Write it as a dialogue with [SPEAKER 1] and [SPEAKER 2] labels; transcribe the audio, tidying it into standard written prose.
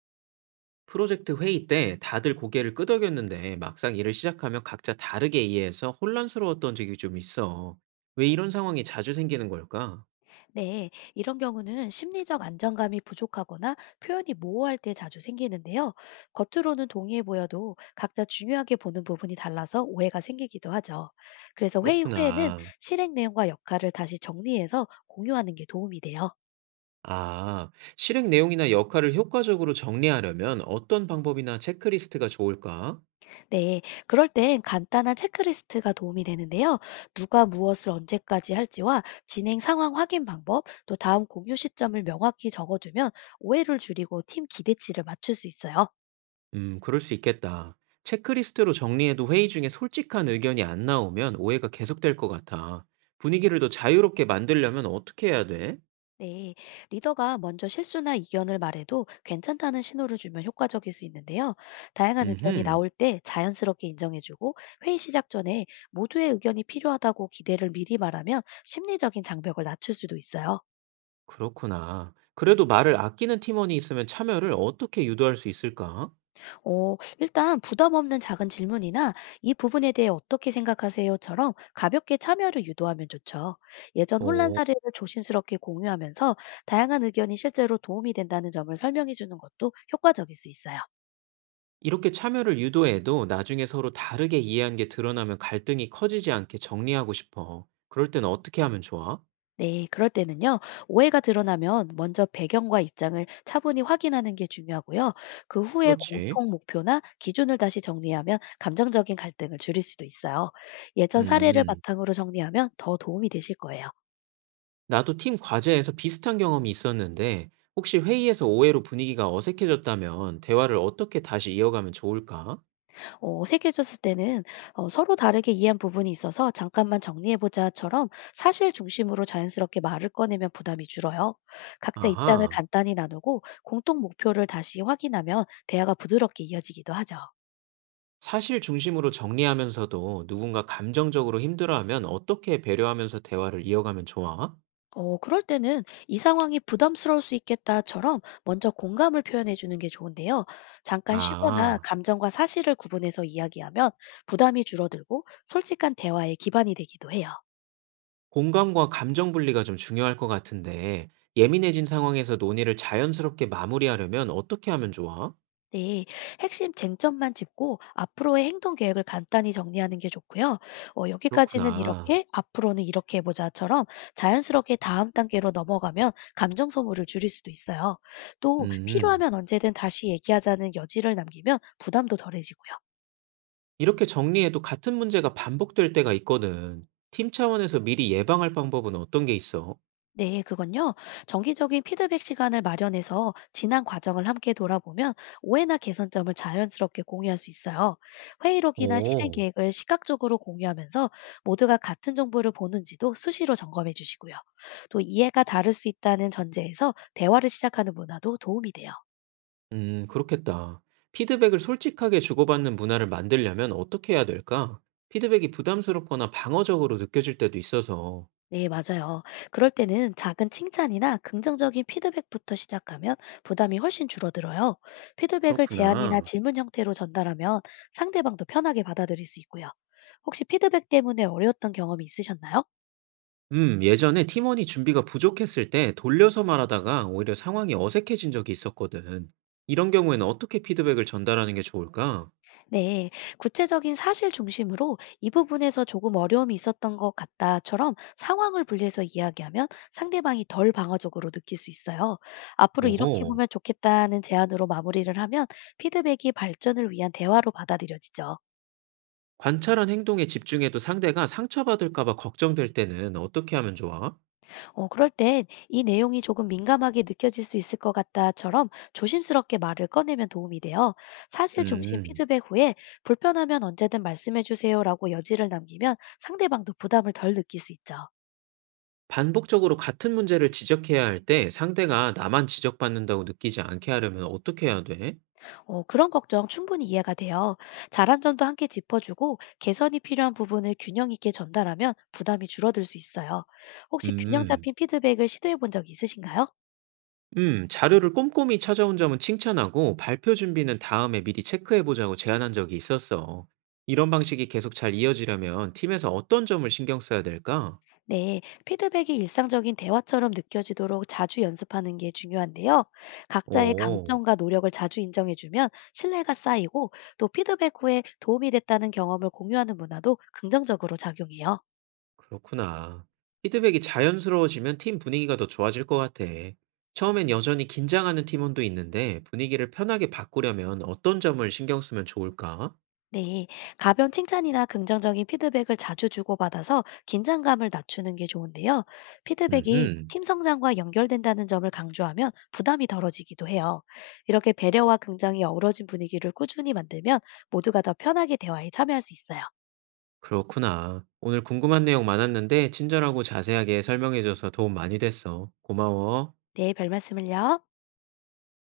[SPEAKER 1] 프로젝트 회의 때 다들 고개를 끄덕였는데 막상 일을 시작하면 각자 다르게 이해해서 혼란스러웠던 적이 좀 있어. 왜 이런 상황이 자주 생기는 걸까?
[SPEAKER 2] 네, 이런 경우는 심리적 안정감이 부족하거나 표현이 모호할 때 자주 생기는데요. 겉으로는 동의해 보여도 각자 중요하게 보는 부분이 달라서 오해가 생기기도 하죠. 그래서 회의 후에는
[SPEAKER 1] 그렇구나.
[SPEAKER 2] 실행 내용과 역할을 다시 정리해서 공유하는 게 도움이 돼요.
[SPEAKER 1] 아, 실행 내용이나 역할을 효과적으로 정리하려면 어떤 방법이나 체크리스트가 좋을까?
[SPEAKER 2] 네, 그럴 땐 간단한 체크리스트가 도움이 되는데요. 누가 무엇을 언제까지 할지와 진행 상황 확인 방법, 또 다음 공유 시점을 명확히 적어두면 오해를 줄이고 팀 기대치를 맞출 수 있어요.
[SPEAKER 1] 그럴 수 있겠다. 체크리스트로 정리해도 회의 중에 솔직한 의견이 안 나오면 오해가 계속될 것 같아. 분위기를 더 자유롭게 만들려면 어떻게 해야 돼?
[SPEAKER 2] 네, 리더가 먼저 실수나 이견을 말해도 괜찮다는 신호를 주면 효과적일 수 있는데요. 다양한 의견이
[SPEAKER 1] 음흠.
[SPEAKER 2] 나올 때 자연스럽게 인정해주고 회의 시작 전에 모두의 의견이 필요하다고 기대를 미리 말하면 심리적인 장벽을 낮출 수도 있어요.
[SPEAKER 1] 그렇구나. 그래도 말을 아끼는 팀원이 있으면 참여를 어떻게 유도할 수 있을까?
[SPEAKER 2] 일단 부담 없는 작은 질문이나 이 부분에 대해 어떻게 생각하세요?처럼 가볍게 참여를 유도하면 좋죠. 예전 혼란
[SPEAKER 1] 어,
[SPEAKER 2] 사례를 조심스럽게 공유하면서 다양한 의견이 실제로 도움이 된다는 점을 설명해주는 것도 효과적일 수 있어요.
[SPEAKER 1] 이렇게 참여를 유도해도 나중에 서로 다르게 이해한 게 드러나면 갈등이 커지지 않게 정리하고 싶어. 그럴 땐 어떻게 하면 좋아?
[SPEAKER 2] 네, 그럴 때는요, 오해가 드러나면 먼저 배경과 입장을 차분히 확인하는 게 중요하고요. 그 후에
[SPEAKER 1] 그렇지.
[SPEAKER 2] 공통 목표나 기준을 다시 정리하면 감정적인 갈등을 줄일 수도 있어요. 예전 사례를
[SPEAKER 1] 음,
[SPEAKER 2] 바탕으로 정리하면 더 도움이 되실 거예요.
[SPEAKER 1] 나도 팀 과제에서 비슷한 경험이 있었는데, 혹시 회의에서 오해로 분위기가 어색해졌다면 대화를 어떻게 다시 이어가면 좋을까?
[SPEAKER 2] 세계적으 때는 서로 다르게 이해한 부분이 있어서 잠깐만 정리해보자처럼 사실 중심으로 자연스럽게 말을 꺼내면 부담이 줄어요. 각자 입장을
[SPEAKER 1] 아하.
[SPEAKER 2] 간단히 나누고 공통 목표를 다시 확인하면 대화가 부드럽게 이어지기도 하죠.
[SPEAKER 1] 사실 중심으로 정리하면서도 누군가 감정적으로 힘들어하면 어떻게 배려하면서 대화를 이어가면 좋아?
[SPEAKER 2] 그럴 때는 이 상황이 부담스러울 수 있겠다처럼 먼저 공감을 표현해 주는 게 좋은데요. 잠깐 쉬거나
[SPEAKER 1] 아,
[SPEAKER 2] 감정과 사실을 구분해서 이야기하면 부담이 줄어들고 솔직한 대화의 기반이 되기도 해요.
[SPEAKER 1] 공감과 감정 분리가 좀 중요할 것 같은데, 예민해진 상황에서 논의를 자연스럽게 마무리하려면 어떻게 하면 좋아?
[SPEAKER 2] 네, 핵심 쟁점만 짚고 앞으로의 행동 계획을 간단히 정리하는 게 좋고요. 여기까지는
[SPEAKER 1] 그렇구나.
[SPEAKER 2] 이렇게, 앞으로는 이렇게 해보자처럼 자연스럽게 다음 단계로 넘어가면 감정 소모를 줄일 수도 있어요. 또
[SPEAKER 1] 음,
[SPEAKER 2] 필요하면 언제든 다시 얘기하자는 여지를 남기면 부담도 덜해지고요.
[SPEAKER 1] 이렇게 정리해도 같은 문제가 반복될 때가 있거든. 팀 차원에서 미리 예방할 방법은 어떤 게 있어?
[SPEAKER 2] 네, 그건요. 정기적인 피드백 시간을 마련해서 지난 과정을 함께 돌아보면 오해나 개선점을 자연스럽게 공유할 수 있어요. 회의록이나 실행
[SPEAKER 1] 오.
[SPEAKER 2] 계획을 시각적으로 공유하면서 모두가 같은 정보를 보는지도 수시로 점검해 주시고요. 또 이해가 다를 수 있다는 전제에서 대화를 시작하는 문화도 도움이 돼요.
[SPEAKER 1] 그렇겠다. 피드백을 솔직하게 주고받는 문화를 만들려면 어떻게 해야 될까? 피드백이 부담스럽거나 방어적으로 느껴질 때도 있어서.
[SPEAKER 2] 네, 맞아요. 그럴 때는 작은 칭찬이나 긍정적인 피드백부터 시작하면 부담이 훨씬 줄어들어요. 피드백을 제안이나
[SPEAKER 1] 그렇구나.
[SPEAKER 2] 질문 형태로 전달하면 상대방도 편하게 받아들일 수 있고요. 혹시 피드백 때문에 어려웠던 경험이 있으셨나요?
[SPEAKER 1] 예전에 팀원이 준비가 부족했을 때 돌려서 말하다가 오히려 상황이 어색해진 적이 있었거든. 이런 경우에는 어떻게 피드백을 전달하는 게 좋을까?
[SPEAKER 2] 네, 구체적인 사실 중심으로 이 부분에서 조금 어려움이 있었던 것 같다처럼 상황을 분리해서 이야기하면 상대방이 덜 방어적으로 느낄 수 있어요. 앞으로 이렇게
[SPEAKER 1] 오호.
[SPEAKER 2] 보면 좋겠다는 제안으로 마무리를 하면 피드백이 발전을 위한 대화로 받아들여지죠.
[SPEAKER 1] 관찰한 행동에 집중해도 상대가 상처받을까 봐 걱정될 때는 어떻게 하면 좋아?
[SPEAKER 2] 그럴 땐 이 내용이 조금 민감하게 느껴질 수 있을 것 같다처럼 조심스럽게 말을 꺼내면 도움이 돼요. 사실 중심
[SPEAKER 1] 음.
[SPEAKER 2] 피드백 후에 불편하면 언제든 말씀해 주세요라고 여지를 남기면 상대방도 부담을 덜 느낄 수 있죠.
[SPEAKER 1] 반복적으로 같은 문제를 지적해야 할 때 상대가 나만 지적받는다고 느끼지 않게 하려면 어떻게 해야 돼?
[SPEAKER 2] 그런 걱정 충분히 이해가 돼요. 잘한 점도 함께 짚어주고 개선이 필요한 부분을 균형 있게 전달하면 부담이 줄어들 수 있어요. 혹시 균형
[SPEAKER 1] 음.
[SPEAKER 2] 잡힌 피드백을 시도해 본 적 있으신가요?
[SPEAKER 1] 자료를 꼼꼼히 찾아온 점은 칭찬하고 발표 준비는 다음에 미리 체크해 보자고 제안한 적이 있었어. 이런 방식이 계속 잘 이어지려면 팀에서 어떤 점을 신경 써야 될까?
[SPEAKER 2] 네, 피드백이 일상적인 대화처럼 느껴지도록 자주 연습하는 게 중요한데요. 각자의
[SPEAKER 1] 오,
[SPEAKER 2] 강점과 노력을 자주 인정해주면 신뢰가 쌓이고 또 피드백 후에 도움이 됐다는 경험을 공유하는 문화도 긍정적으로 작용해요.
[SPEAKER 1] 그렇구나. 피드백이 자연스러워지면 팀 분위기가 더 좋아질 것 같아. 처음엔 여전히 긴장하는 팀원도 있는데 분위기를 편하게 바꾸려면 어떤 점을 신경 쓰면 좋을까?
[SPEAKER 2] 네, 가벼운 칭찬이나 긍정적인 피드백을 자주 주고받아서 긴장감을 낮추는 게 좋은데요. 피드백이
[SPEAKER 1] 음,
[SPEAKER 2] 팀 성장과 연결된다는 점을 강조하면 부담이 덜어지기도 해요. 이렇게 배려와 긍정이 어우러진 분위기를 꾸준히 만들면 모두가 더 편하게 대화에 참여할 수 있어요.
[SPEAKER 1] 그렇구나. 오늘 궁금한 내용 많았는데 친절하고 자세하게 설명해줘서 도움 많이 됐어. 고마워.
[SPEAKER 2] 네, 별 말씀을요.